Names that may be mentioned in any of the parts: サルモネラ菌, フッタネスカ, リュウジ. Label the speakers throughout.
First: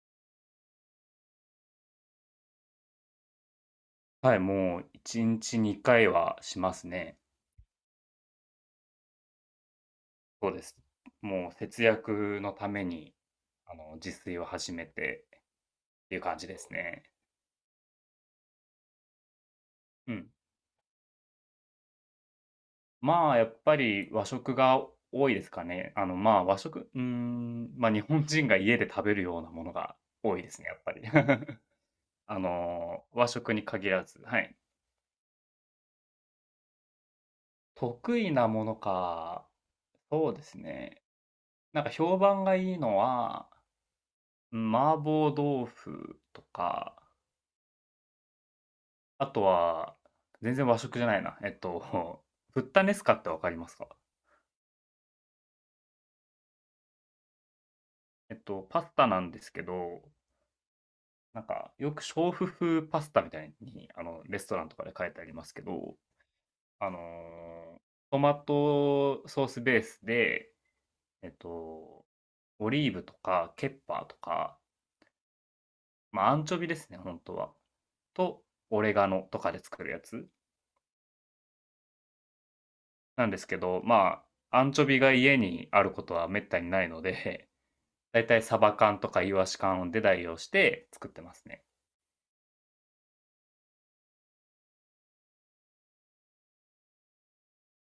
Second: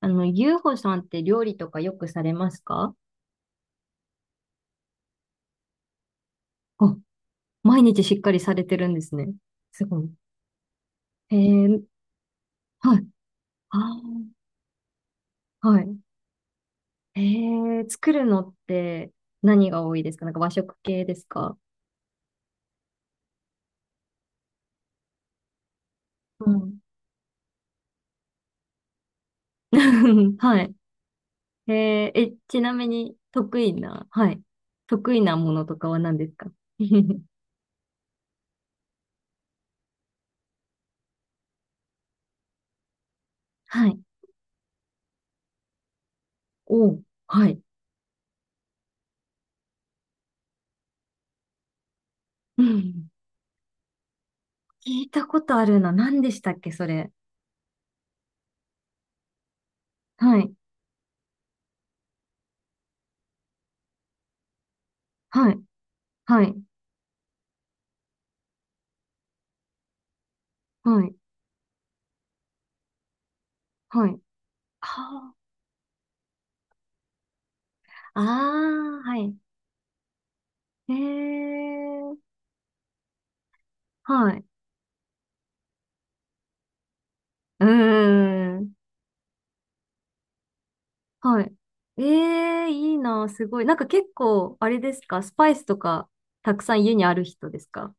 Speaker 1: ゆうほさんって料理とかよくされますか？
Speaker 2: はい、もう1日2回はします
Speaker 1: あ、
Speaker 2: ね。
Speaker 1: 毎日しっかりされてるんですね。すごい。
Speaker 2: そうです。
Speaker 1: え
Speaker 2: もう
Speaker 1: ー、
Speaker 2: 節約のため
Speaker 1: はい。
Speaker 2: に、
Speaker 1: あ
Speaker 2: 自
Speaker 1: ー、
Speaker 2: 炊を始めて
Speaker 1: はい。
Speaker 2: っていう感じですね。
Speaker 1: え作るのって何が多いで
Speaker 2: う
Speaker 1: すか？な
Speaker 2: ん。
Speaker 1: んか和食系ですか？
Speaker 2: まあ、やっぱり和食が多いですかね。まあ、
Speaker 1: う
Speaker 2: 和
Speaker 1: ん。
Speaker 2: 食、うーん、ま、日本人が家で食べるようなものが 多いです
Speaker 1: は
Speaker 2: ね、
Speaker 1: い。
Speaker 2: やっぱり。
Speaker 1: えちなみに
Speaker 2: 和食
Speaker 1: 得
Speaker 2: に
Speaker 1: 意
Speaker 2: 限ら
Speaker 1: な、
Speaker 2: ず、
Speaker 1: は
Speaker 2: は
Speaker 1: い。
Speaker 2: い。
Speaker 1: 得意なものとかは何ですか？
Speaker 2: 得意なものか、そうですね。なんか評判がいいのは、
Speaker 1: はい。
Speaker 2: うん、麻婆豆腐と
Speaker 1: お
Speaker 2: か
Speaker 1: う、はい。
Speaker 2: あとは、全然和食じゃないな。フ
Speaker 1: う
Speaker 2: ッタネス
Speaker 1: ん。
Speaker 2: カってわかりますか？
Speaker 1: 聞いたことあるな。何でしたっけ、それ。
Speaker 2: パスタなんですけど、
Speaker 1: はい。
Speaker 2: なんか、よく娼婦風パスタみたいに、レストランとかで書いてありま
Speaker 1: は
Speaker 2: す
Speaker 1: い。
Speaker 2: けど、
Speaker 1: はい。
Speaker 2: あの、トマトソースベースで、
Speaker 1: はい。
Speaker 2: えっと、オリーブとかケッパ
Speaker 1: は
Speaker 2: ーと
Speaker 1: い。
Speaker 2: か、
Speaker 1: は
Speaker 2: まあ、アンチョビですね、本当は。
Speaker 1: あ、あ
Speaker 2: と、オレガ
Speaker 1: あ、は
Speaker 2: ノ
Speaker 1: い。
Speaker 2: とかで作るやつ
Speaker 1: ええ、
Speaker 2: なんですけど、ま
Speaker 1: はい。
Speaker 2: あ、アンチョビが家にあることは滅多にないので、
Speaker 1: う
Speaker 2: だいたいサ
Speaker 1: ー
Speaker 2: バ
Speaker 1: ん。
Speaker 2: 缶とかイワシ缶で代用して作ってま
Speaker 1: は
Speaker 2: す
Speaker 1: い。
Speaker 2: ね。
Speaker 1: ええ、いいな、すごい。なんか結構、あれですか、スパイスとか、たくさん家にある人ですか？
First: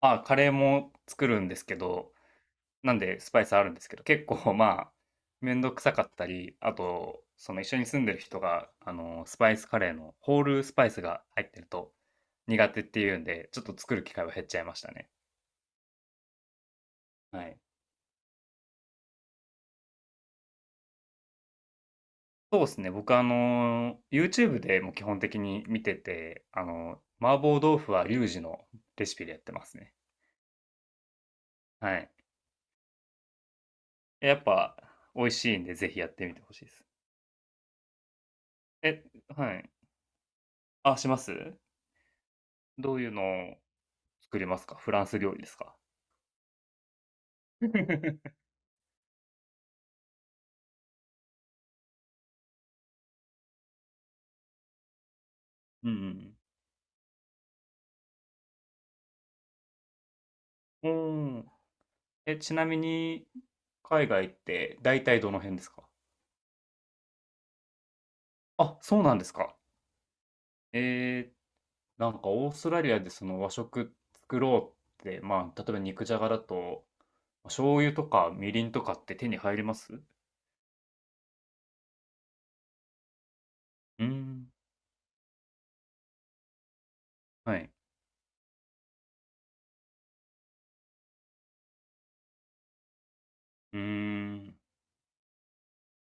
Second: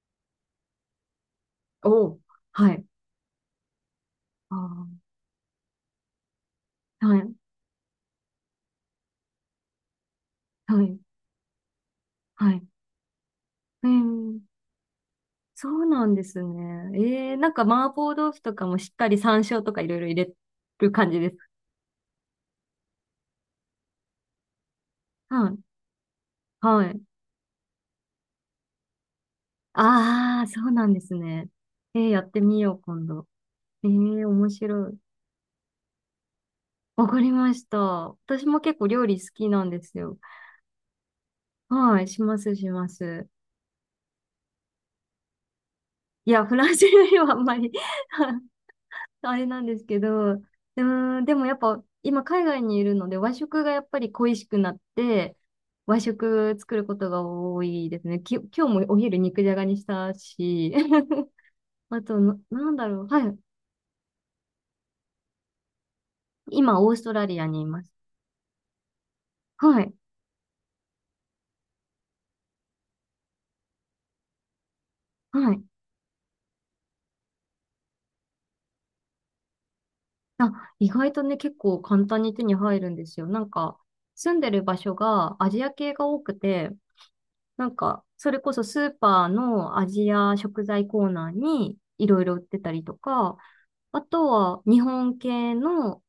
Speaker 2: あ、カレーも作るんですけ
Speaker 1: お
Speaker 2: ど、
Speaker 1: う。はい。
Speaker 2: なんでスパイスあるんですけど、結構まあ、
Speaker 1: あ
Speaker 2: めんどくさかったり、あ
Speaker 1: あ、は
Speaker 2: と、
Speaker 1: い。
Speaker 2: その一緒に住んでる人が、スパイスカレーのホールス
Speaker 1: は
Speaker 2: パイ
Speaker 1: い。
Speaker 2: スが入ってると
Speaker 1: はい。
Speaker 2: 苦手っていうんで、ちょっと
Speaker 1: う
Speaker 2: 作る機会は
Speaker 1: ん。
Speaker 2: 減っちゃいましたね。
Speaker 1: そうなんですね。ええ、
Speaker 2: は
Speaker 1: なん
Speaker 2: い。
Speaker 1: か麻婆豆腐とかもしっかり山椒とかいろいろ入れる感じです。
Speaker 2: そうですね。僕YouTube でも基本的
Speaker 1: はい。
Speaker 2: に見てて、
Speaker 1: はい。
Speaker 2: 麻婆豆腐はリュウジのレシピでやってますね。
Speaker 1: ああ、そうなんですね。
Speaker 2: は
Speaker 1: ええ、
Speaker 2: い。
Speaker 1: やってみよう、今度。ええ、
Speaker 2: やっ
Speaker 1: 面
Speaker 2: ぱ
Speaker 1: 白い。
Speaker 2: 美味しいんで、ぜひやってみてほしいです。
Speaker 1: わかりました。私も結構
Speaker 2: え、
Speaker 1: 料理好き
Speaker 2: は
Speaker 1: なん
Speaker 2: い。
Speaker 1: ですよ。
Speaker 2: あ、します？
Speaker 1: はい、します、しま
Speaker 2: どういう
Speaker 1: す。
Speaker 2: のを作りますか？フランス料理ですか？
Speaker 1: いや、フランス料理はあんま
Speaker 2: う
Speaker 1: り
Speaker 2: ん
Speaker 1: あれなんですけど、うーん、でもやっぱ今海外にいるので和食がやっぱり恋しくなって、
Speaker 2: う
Speaker 1: 和
Speaker 2: ん。
Speaker 1: 食作ることが多いですね。今日もお昼肉じゃがにしたし、
Speaker 2: うー ん。
Speaker 1: あと
Speaker 2: え、
Speaker 1: な、
Speaker 2: ちな
Speaker 1: なん
Speaker 2: み
Speaker 1: だろう。
Speaker 2: に、
Speaker 1: はい。
Speaker 2: 海外って大体どの辺ですか？
Speaker 1: 今、オーストラリアにいます。
Speaker 2: あ、そうなんですか。
Speaker 1: はい。
Speaker 2: えーなんかオーストラリアでその和食作ろうって、
Speaker 1: は
Speaker 2: まあ、
Speaker 1: い。
Speaker 2: 例えば肉じゃがだと、ま醤油とかみりんとかって手に入ります？う
Speaker 1: あ、意外とね、結構簡単に手に入るんですよ。なんか、
Speaker 2: ー
Speaker 1: 住んで
Speaker 2: ん、
Speaker 1: る場所がアジア系が多くて、
Speaker 2: は
Speaker 1: な
Speaker 2: い。
Speaker 1: んか、それこそスーパーのアジア食材コーナーにいろいろ売ってたりとか、
Speaker 2: う
Speaker 1: あと
Speaker 2: ーん。
Speaker 1: は日本系の、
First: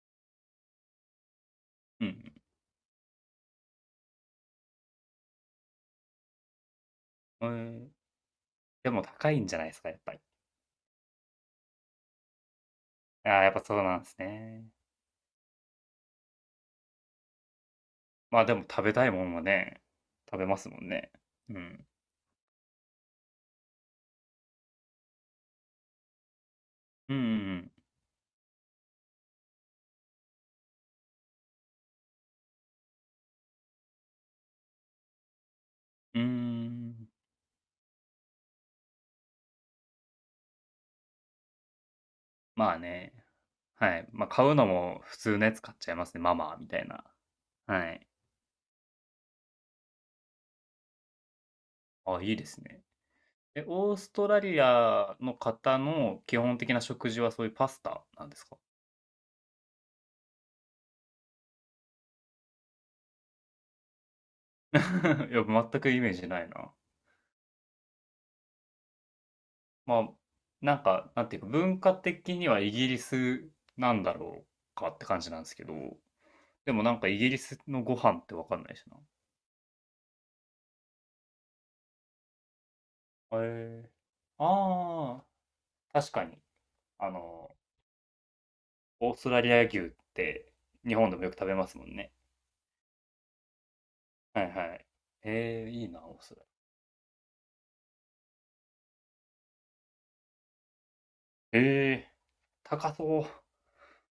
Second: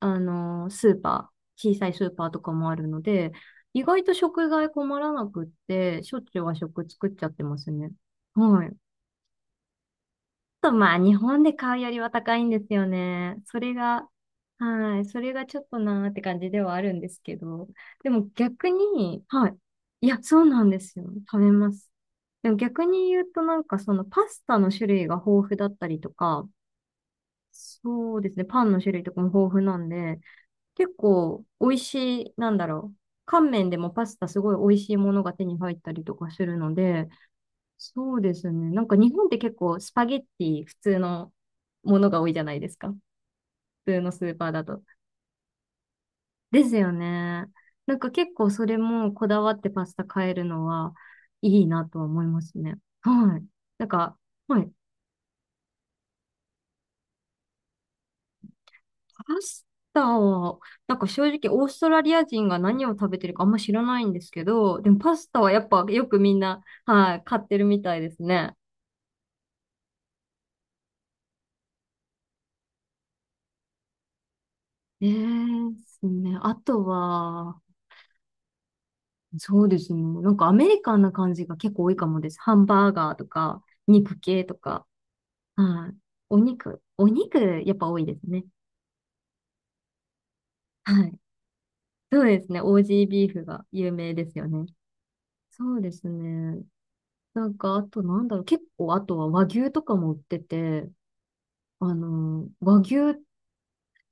Speaker 1: スーパー、小さいス
Speaker 2: う
Speaker 1: ーパーと
Speaker 2: ん、
Speaker 1: かもあるので、意外と食材困らなくって、しょっちゅう和食作っちゃって
Speaker 2: え
Speaker 1: ます
Speaker 2: ー
Speaker 1: ね。はい。
Speaker 2: でも高いんじゃないですか、やっぱり。
Speaker 1: とまあ日本で買うよりは高いんですよ
Speaker 2: あ
Speaker 1: ね。
Speaker 2: あ、やっ
Speaker 1: そ
Speaker 2: ぱ
Speaker 1: れ
Speaker 2: そうなん
Speaker 1: が、
Speaker 2: ですね。
Speaker 1: はい、それがちょっとなーって感じではあるんですけど。でも
Speaker 2: まあでも
Speaker 1: 逆
Speaker 2: 食べたいも
Speaker 1: に、
Speaker 2: んは
Speaker 1: はい。
Speaker 2: ね、
Speaker 1: いや、そ
Speaker 2: 食
Speaker 1: う
Speaker 2: べま
Speaker 1: な
Speaker 2: す
Speaker 1: んで
Speaker 2: もん
Speaker 1: すよ。
Speaker 2: ね。
Speaker 1: 食べ
Speaker 2: う
Speaker 1: ま
Speaker 2: ん。
Speaker 1: す。でも逆に言うとなんかそのパスタの種類が豊富だったりとか、
Speaker 2: うんうん
Speaker 1: そうですね、パンの種類とかも豊富なんで、結構美味しい、なんだろう。乾麺でもパスタすごい美味しいものが手に入ったりと
Speaker 2: うん。うー
Speaker 1: かするので、
Speaker 2: ん。
Speaker 1: そうですね。なんか日本って結構スパゲッティ普通のものが多いじゃないで
Speaker 2: ま
Speaker 1: す
Speaker 2: あ
Speaker 1: か。
Speaker 2: ね。
Speaker 1: 普
Speaker 2: は
Speaker 1: 通
Speaker 2: い。
Speaker 1: のス
Speaker 2: まあ
Speaker 1: ーパ
Speaker 2: 買
Speaker 1: ー
Speaker 2: う
Speaker 1: だ
Speaker 2: の
Speaker 1: と。
Speaker 2: も普通のやつ買っちゃいますね。ママ
Speaker 1: で
Speaker 2: み
Speaker 1: す
Speaker 2: たい
Speaker 1: よ
Speaker 2: な。
Speaker 1: ね。
Speaker 2: は
Speaker 1: なん
Speaker 2: い。
Speaker 1: か結構それもこだわってパスタ買えるのはいいなとは
Speaker 2: あ、
Speaker 1: 思い
Speaker 2: いい
Speaker 1: ま
Speaker 2: で
Speaker 1: す
Speaker 2: す
Speaker 1: ね。
Speaker 2: ね。
Speaker 1: はい。
Speaker 2: え、
Speaker 1: なん
Speaker 2: オース
Speaker 1: か、
Speaker 2: トラ
Speaker 1: は
Speaker 2: リ
Speaker 1: い。
Speaker 2: アの方の基本的な食事はそういうパスタなんですか？
Speaker 1: パスタは、なんか正直オーストラリア人が何を食べてるかあんま知らないんですけ
Speaker 2: い
Speaker 1: ど、でもパスタ
Speaker 2: や、
Speaker 1: はやっ
Speaker 2: 全
Speaker 1: ぱ
Speaker 2: くイ
Speaker 1: よ
Speaker 2: メー
Speaker 1: く
Speaker 2: ジ
Speaker 1: みん
Speaker 2: ない
Speaker 1: な、
Speaker 2: な。
Speaker 1: はい、買ってるみたいですね。
Speaker 2: まあ、なんか、なんていうか、文化的にはイギリスなんだろうかって
Speaker 1: ええ
Speaker 2: 感じなんですけど。
Speaker 1: ですね。あ
Speaker 2: でも
Speaker 1: と
Speaker 2: なんかイギリス
Speaker 1: は、
Speaker 2: のご飯ってわかんないしな。
Speaker 1: そうですね。なんかアメリカンな感じが結構多いかもです。ハンバーガーと
Speaker 2: へ
Speaker 1: か、
Speaker 2: え。
Speaker 1: 肉系とか。
Speaker 2: ああ、
Speaker 1: はい。
Speaker 2: 確か
Speaker 1: お
Speaker 2: に。
Speaker 1: 肉、お
Speaker 2: あ
Speaker 1: 肉、
Speaker 2: の、
Speaker 1: やっぱ多いですね。
Speaker 2: オーストラリア牛って日
Speaker 1: は
Speaker 2: 本で
Speaker 1: い。
Speaker 2: もよく食べますもんね。
Speaker 1: そうですね。オージービーフが有名です
Speaker 2: は
Speaker 1: よ
Speaker 2: い
Speaker 1: ね。
Speaker 2: はい。ええ、
Speaker 1: そう
Speaker 2: いい
Speaker 1: で
Speaker 2: な、
Speaker 1: す
Speaker 2: オーストラ
Speaker 1: ね。なんか、あとなんだろう。結構、あとは和牛とかも売ってて、
Speaker 2: リア。ええ、
Speaker 1: 和
Speaker 2: 高
Speaker 1: 牛、
Speaker 2: そう。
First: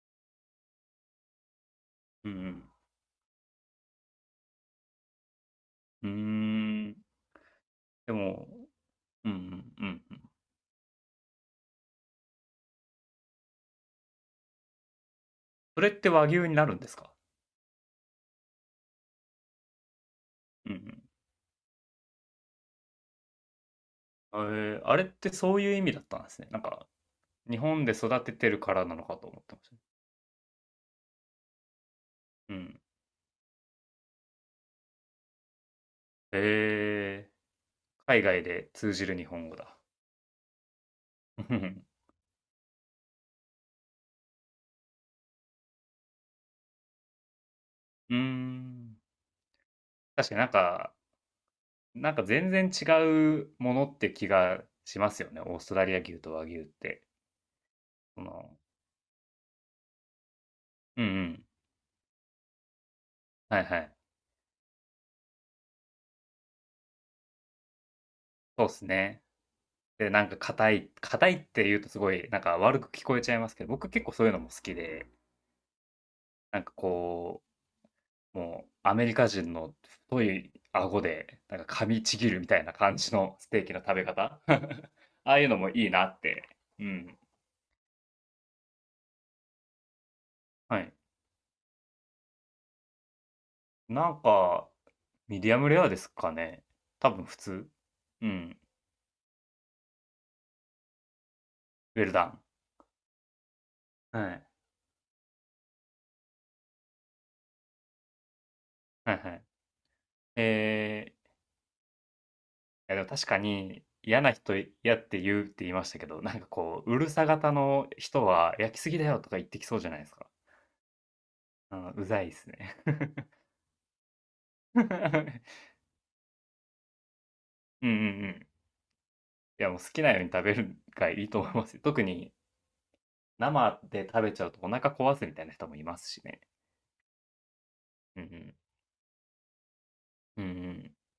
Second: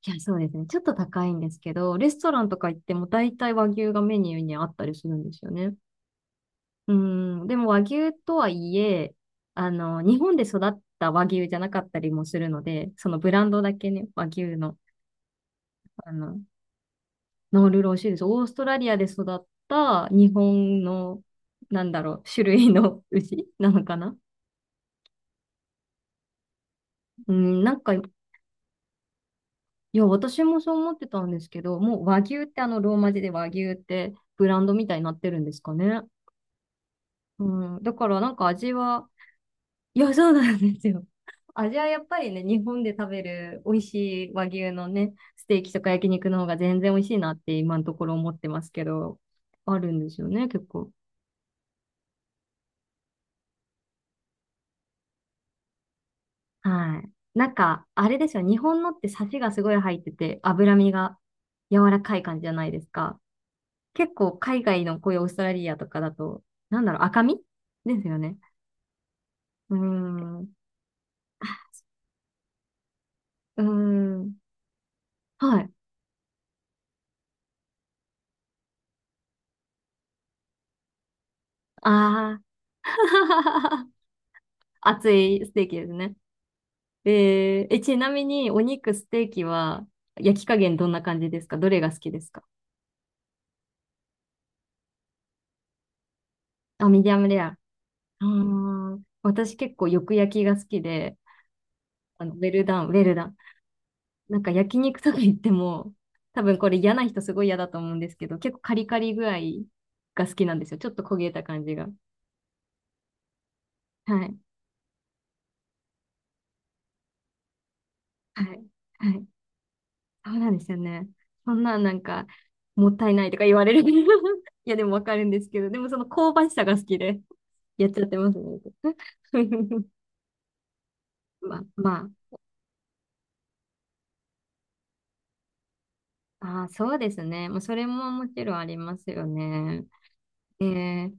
Speaker 1: いや、そうですね。ちょっと高いんですけど、レス
Speaker 2: う
Speaker 1: トランと
Speaker 2: ん
Speaker 1: か行っても大体和牛がメニューにあったりするんですよね。
Speaker 2: うん。うー
Speaker 1: う
Speaker 2: ん。
Speaker 1: ん、でも和牛
Speaker 2: で
Speaker 1: とは
Speaker 2: も、
Speaker 1: いえ、
Speaker 2: うんうんうんうん。
Speaker 1: 日本で育った和牛じゃなかったりもするので、そのブランドだけね、和牛の、
Speaker 2: それって
Speaker 1: あ
Speaker 2: 和
Speaker 1: の、
Speaker 2: 牛になるんですか？
Speaker 1: ノールローシーです。オーストラリアで育った日
Speaker 2: う
Speaker 1: 本
Speaker 2: ん
Speaker 1: の、なんだろう、種類の 牛なのかな。
Speaker 2: うん。ええ、あれってそういう意味だったんですね。なんか、
Speaker 1: う
Speaker 2: 日
Speaker 1: ん、なん
Speaker 2: 本で
Speaker 1: か、い
Speaker 2: 育ててるからなのかと思ってました。
Speaker 1: や、私もそう思ってたんですけど、もう和牛っ
Speaker 2: う
Speaker 1: て
Speaker 2: ん。
Speaker 1: ローマ字で和牛ってブランドみたいになってるんですかね。
Speaker 2: へえ、
Speaker 1: うん、だから
Speaker 2: 海
Speaker 1: なん
Speaker 2: 外
Speaker 1: か
Speaker 2: で
Speaker 1: 味
Speaker 2: 通じ
Speaker 1: は、
Speaker 2: る日本語だ。
Speaker 1: いや、そうなんですよ。味は やっぱりね、日本で食べる美味しい和牛のね、ステーキとか焼肉の方が全然美味しいなって今のところ
Speaker 2: うー
Speaker 1: 思ってますけ
Speaker 2: ん。
Speaker 1: ど、あるんですよ
Speaker 2: 確かにな
Speaker 1: ね、
Speaker 2: ん
Speaker 1: 結構。
Speaker 2: か、なんか全然違うものって気がしますよね。オーストラリア牛と和牛っ
Speaker 1: は
Speaker 2: て。
Speaker 1: い。なんか、あれ
Speaker 2: そ
Speaker 1: ですよ、日
Speaker 2: の、
Speaker 1: 本のってサシがすごい入ってて、脂身
Speaker 2: うんう
Speaker 1: が
Speaker 2: ん。
Speaker 1: 柔らかい感じじゃないですか。
Speaker 2: はいはい。
Speaker 1: 結構海外のこういうオーストラリアとかだと、なんだろう、赤身ですよね。
Speaker 2: そうですね。
Speaker 1: うー
Speaker 2: で、なんか
Speaker 1: ん。う
Speaker 2: 硬い、硬いって言うとすごいなんか悪く聞こえちゃいます
Speaker 1: ー
Speaker 2: けど、僕結構そういうの
Speaker 1: ん。
Speaker 2: も好きで、
Speaker 1: はい。
Speaker 2: なんかこう、もうアメリカ人の太い顎で、なんか噛みちぎ
Speaker 1: あ
Speaker 2: る
Speaker 1: あ。
Speaker 2: みたいな感じのステーキの 食べ方
Speaker 1: 熱
Speaker 2: ああい
Speaker 1: い
Speaker 2: う
Speaker 1: ス
Speaker 2: の
Speaker 1: テー
Speaker 2: も
Speaker 1: キ
Speaker 2: い
Speaker 1: で
Speaker 2: い
Speaker 1: す
Speaker 2: な
Speaker 1: ね。
Speaker 2: って。うん。
Speaker 1: ちなみにお肉、ステーキは焼き加減
Speaker 2: は
Speaker 1: どん
Speaker 2: い。
Speaker 1: な感じですか？どれが好きですか？
Speaker 2: なんか、ミディアムレアですかね。
Speaker 1: あ、ミ
Speaker 2: 多
Speaker 1: ディア
Speaker 2: 分
Speaker 1: ム
Speaker 2: 普
Speaker 1: レア。
Speaker 2: 通。
Speaker 1: あ
Speaker 2: うん。
Speaker 1: ー、私結構よく焼きが好きで、
Speaker 2: ウェルダ
Speaker 1: ウ
Speaker 2: ン。
Speaker 1: ェルダン、ウェルダン。
Speaker 2: は
Speaker 1: なん
Speaker 2: い。
Speaker 1: か焼肉とか言っても、多分これ嫌な人すごい嫌だと思うんですけど、結構カリカ
Speaker 2: は
Speaker 1: リ
Speaker 2: い
Speaker 1: 具
Speaker 2: は
Speaker 1: 合
Speaker 2: い。
Speaker 1: が好きなんですよ。ちょっと焦
Speaker 2: い
Speaker 1: げた感じが。
Speaker 2: やでも確かに嫌
Speaker 1: は
Speaker 2: な
Speaker 1: い。
Speaker 2: 人嫌って言うって言いましたけど、なんかこう、うるさ型の人
Speaker 1: は
Speaker 2: は
Speaker 1: い。
Speaker 2: 焼きすぎだ
Speaker 1: は
Speaker 2: よ
Speaker 1: い。
Speaker 2: とか言ってきそうじゃないですか。
Speaker 1: そうなんですよね。そん
Speaker 2: う
Speaker 1: な
Speaker 2: ん、
Speaker 1: なん
Speaker 2: うざ
Speaker 1: か、
Speaker 2: いですね。
Speaker 1: もったいないと か言われる。いや、でもわかるんです
Speaker 2: う
Speaker 1: けど、でもその香ばしさが好きで、
Speaker 2: ん
Speaker 1: や
Speaker 2: う
Speaker 1: っ
Speaker 2: んう
Speaker 1: ちゃってます
Speaker 2: ん。
Speaker 1: ね。
Speaker 2: いやもう好きなように食べるがいいと思い
Speaker 1: まあ、
Speaker 2: ますよ。特
Speaker 1: ま
Speaker 2: に生で食べちゃうとお腹壊すみたいな人もいますしね。
Speaker 1: あ、あー、そうですね。もうそれも
Speaker 2: うんう
Speaker 1: もちろ
Speaker 2: ん。
Speaker 1: んありますよね。
Speaker 2: うんう
Speaker 1: え
Speaker 2: ん。
Speaker 1: ー、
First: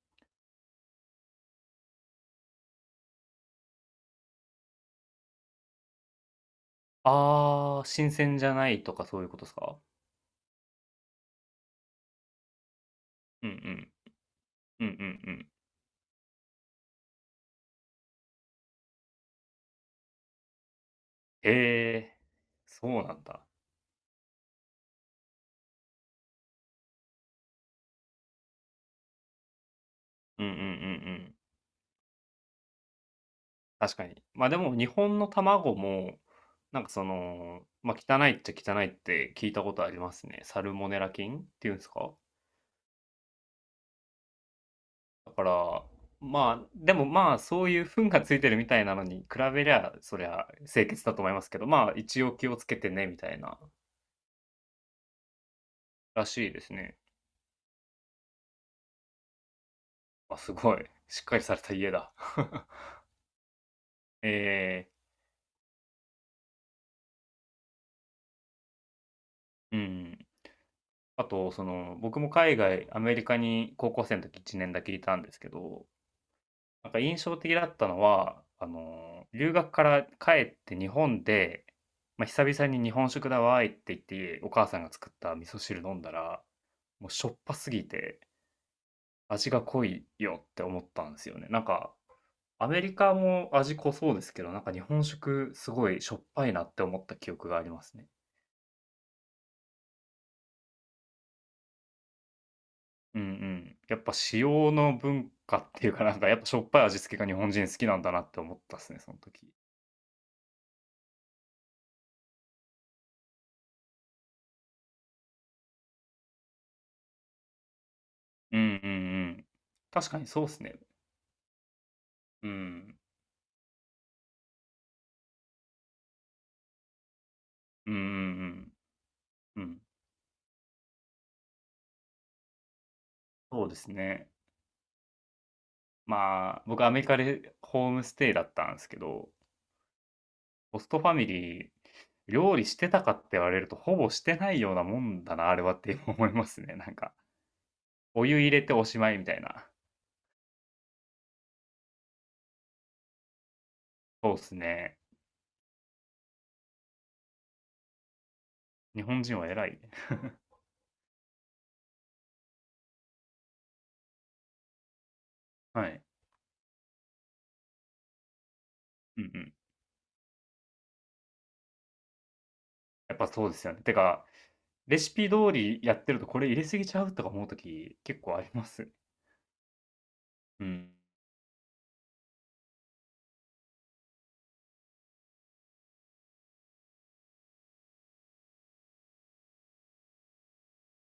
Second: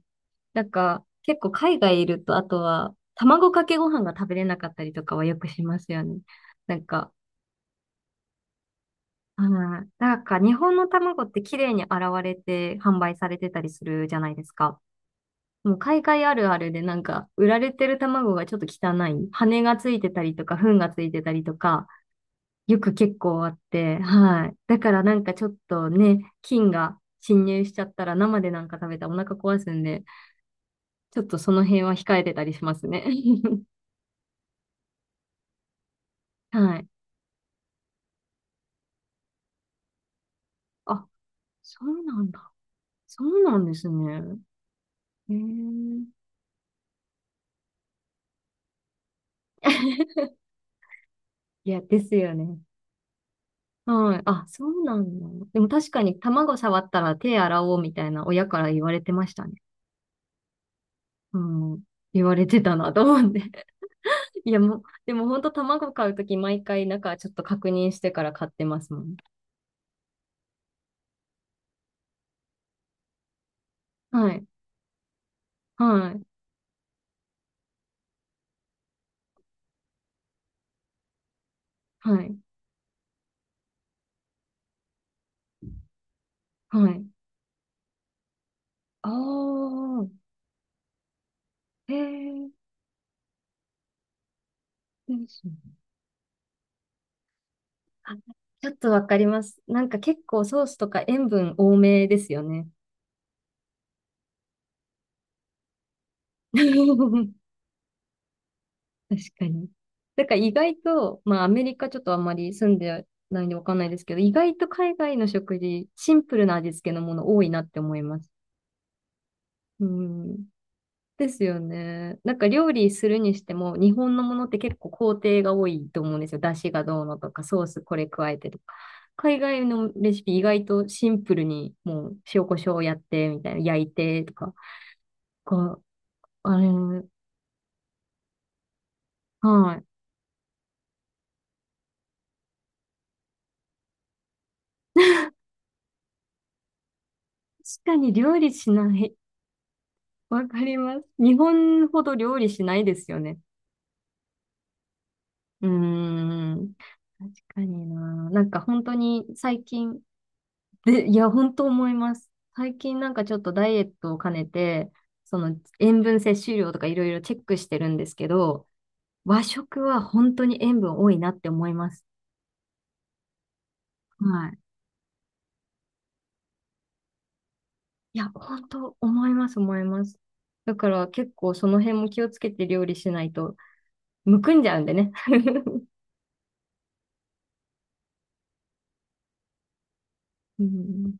Speaker 1: なんか、結構海外いると、あとは、卵かけご飯が食べれなかったりとかはよくしますよね。なんか、
Speaker 2: あー、新鮮じゃないとかそういうこ
Speaker 1: あ
Speaker 2: とですか？
Speaker 1: ー、なんか日本の卵って綺麗に洗われて販売され
Speaker 2: う
Speaker 1: て
Speaker 2: んう
Speaker 1: たりす
Speaker 2: ん。
Speaker 1: るじゃないですか。
Speaker 2: うんうんうん。
Speaker 1: もう海外あるあるでなんか、売られてる卵がちょっと汚い。羽がついてたりとか、糞がついてたり
Speaker 2: へ
Speaker 1: とか、
Speaker 2: え、
Speaker 1: よ
Speaker 2: そ
Speaker 1: く
Speaker 2: うな
Speaker 1: 結
Speaker 2: んだ。
Speaker 1: 構あって、はい。だからなんかちょっとね、菌が侵入しちゃったら生でなんか食べたらお腹壊すんで、
Speaker 2: うんうんうんう
Speaker 1: ちょっ
Speaker 2: ん。
Speaker 1: とその辺は控えてたりしますね。
Speaker 2: 確かに。まあでも日本の卵も、
Speaker 1: は
Speaker 2: なん
Speaker 1: い。
Speaker 2: かその、まあ汚いっちゃ汚いって聞いたことありますね。サルモネ
Speaker 1: あ、
Speaker 2: ラ菌っていうん
Speaker 1: そ
Speaker 2: です
Speaker 1: う
Speaker 2: か？
Speaker 1: なんだ。そうなんですね。
Speaker 2: だ
Speaker 1: へ
Speaker 2: から、
Speaker 1: え。
Speaker 2: まあ、でもまあそういう糞がついてるみたいなのに比べりゃ、そり ゃ清潔だと思いますけど、
Speaker 1: いや、
Speaker 2: まあ
Speaker 1: です
Speaker 2: 一応
Speaker 1: よ
Speaker 2: 気を
Speaker 1: ね。
Speaker 2: つけてね、みたいな、
Speaker 1: はい。あ、そうなんだ。でも確かに
Speaker 2: らしい
Speaker 1: 卵
Speaker 2: です
Speaker 1: 触っ
Speaker 2: ね。
Speaker 1: たら手洗おうみたいな親から言われてましたね。
Speaker 2: あ、すごい。しっか
Speaker 1: う
Speaker 2: りされた
Speaker 1: ん、
Speaker 2: 家だ。
Speaker 1: 言われて たなと思って。いや、も
Speaker 2: え
Speaker 1: う、でも本当卵買うとき毎回中ちょっと確認してから買ってますもん。
Speaker 2: え、うん。あと、その、僕も海外、アメリカに高校生の
Speaker 1: は
Speaker 2: 時
Speaker 1: い、
Speaker 2: 1年だけいたんですけど、
Speaker 1: はい、
Speaker 2: なんか印象的だったのは、留学から帰って日本で、
Speaker 1: は
Speaker 2: まあ、
Speaker 1: い、
Speaker 2: 久々に日本食だわーいって言って、お母さんが作った味噌汁飲んだら、
Speaker 1: はい。
Speaker 2: もうしょっぱすぎて
Speaker 1: あ
Speaker 2: 味が濃い
Speaker 1: あ、
Speaker 2: よって思ったんですよね。なん
Speaker 1: へ
Speaker 2: か、
Speaker 1: え、
Speaker 2: アメリカも味濃そうですけど、なんか日本
Speaker 1: です
Speaker 2: 食
Speaker 1: ね。
Speaker 2: すごいしょっぱいなって思った記憶がありますね。
Speaker 1: あ、ちょっとわかります。なんか結構ソースとか塩分多めですよね。
Speaker 2: うんうん。やっぱ塩の文化っていうか、なんかやっぱ しょっぱい味付けが
Speaker 1: 確
Speaker 2: 日本人好きなんだなって思ったっすね、その
Speaker 1: か
Speaker 2: 時。
Speaker 1: に。だから意外と、まあアメリカちょっとあんまり住んでないんでわかんないですけど、意外と海外の食事、シンプルな味付けのもの多いなって思います。
Speaker 2: うんうんうん。
Speaker 1: う
Speaker 2: 確かにそう
Speaker 1: ん。
Speaker 2: っすね。
Speaker 1: ですよね。なんか
Speaker 2: う
Speaker 1: 料理
Speaker 2: ん。
Speaker 1: するにしても、日本のものって結構工程が多いと思うんですよ。出汁がどうのとか、ソース
Speaker 2: うん
Speaker 1: こ
Speaker 2: う
Speaker 1: れ加えてとか。
Speaker 2: ん
Speaker 1: 海
Speaker 2: うん。う
Speaker 1: 外
Speaker 2: ん。
Speaker 1: のレシピ意外とシンプルに、もう塩コショウやってみたいな、
Speaker 2: そうで
Speaker 1: 焼い
Speaker 2: す
Speaker 1: て
Speaker 2: ね。
Speaker 1: とか。こう、
Speaker 2: ま
Speaker 1: あ
Speaker 2: あ、
Speaker 1: れ、
Speaker 2: 僕アメリカでホームステイだったんですけど、
Speaker 1: はい。
Speaker 2: ホストファミリー、料理してたかって言われると、ほぼしてないようなもんだな、あれはって思いますね、なんか。
Speaker 1: 確かに
Speaker 2: お
Speaker 1: 料
Speaker 2: 湯
Speaker 1: 理
Speaker 2: 入れ
Speaker 1: し
Speaker 2: てお
Speaker 1: な
Speaker 2: しま
Speaker 1: い。
Speaker 2: いみたいな。
Speaker 1: わかります。日本ほど料理しないですよね。
Speaker 2: そうっすね。
Speaker 1: うーん。確かにな。なんか本当
Speaker 2: 日本
Speaker 1: に
Speaker 2: 人は
Speaker 1: 最
Speaker 2: 偉いね。
Speaker 1: 近、で、いや、本当思います。最近なんかちょっとダイエットを兼ねて、その
Speaker 2: はい。
Speaker 1: 塩分摂取量とかいろいろチェックしてるんですけど、
Speaker 2: うんう
Speaker 1: 和
Speaker 2: ん。
Speaker 1: 食は本当に塩分多いなって思います。
Speaker 2: やっぱそうですよね。てか
Speaker 1: はい。
Speaker 2: レシピ通りやってると、これ入れすぎちゃうとか思うとき
Speaker 1: い
Speaker 2: 結
Speaker 1: や、
Speaker 2: 構ありま
Speaker 1: 本
Speaker 2: す。
Speaker 1: 当思います、思います。
Speaker 2: う
Speaker 1: だか
Speaker 2: ん。
Speaker 1: ら結構その辺も気をつけて料理しないと、むくんじゃうんでね。うん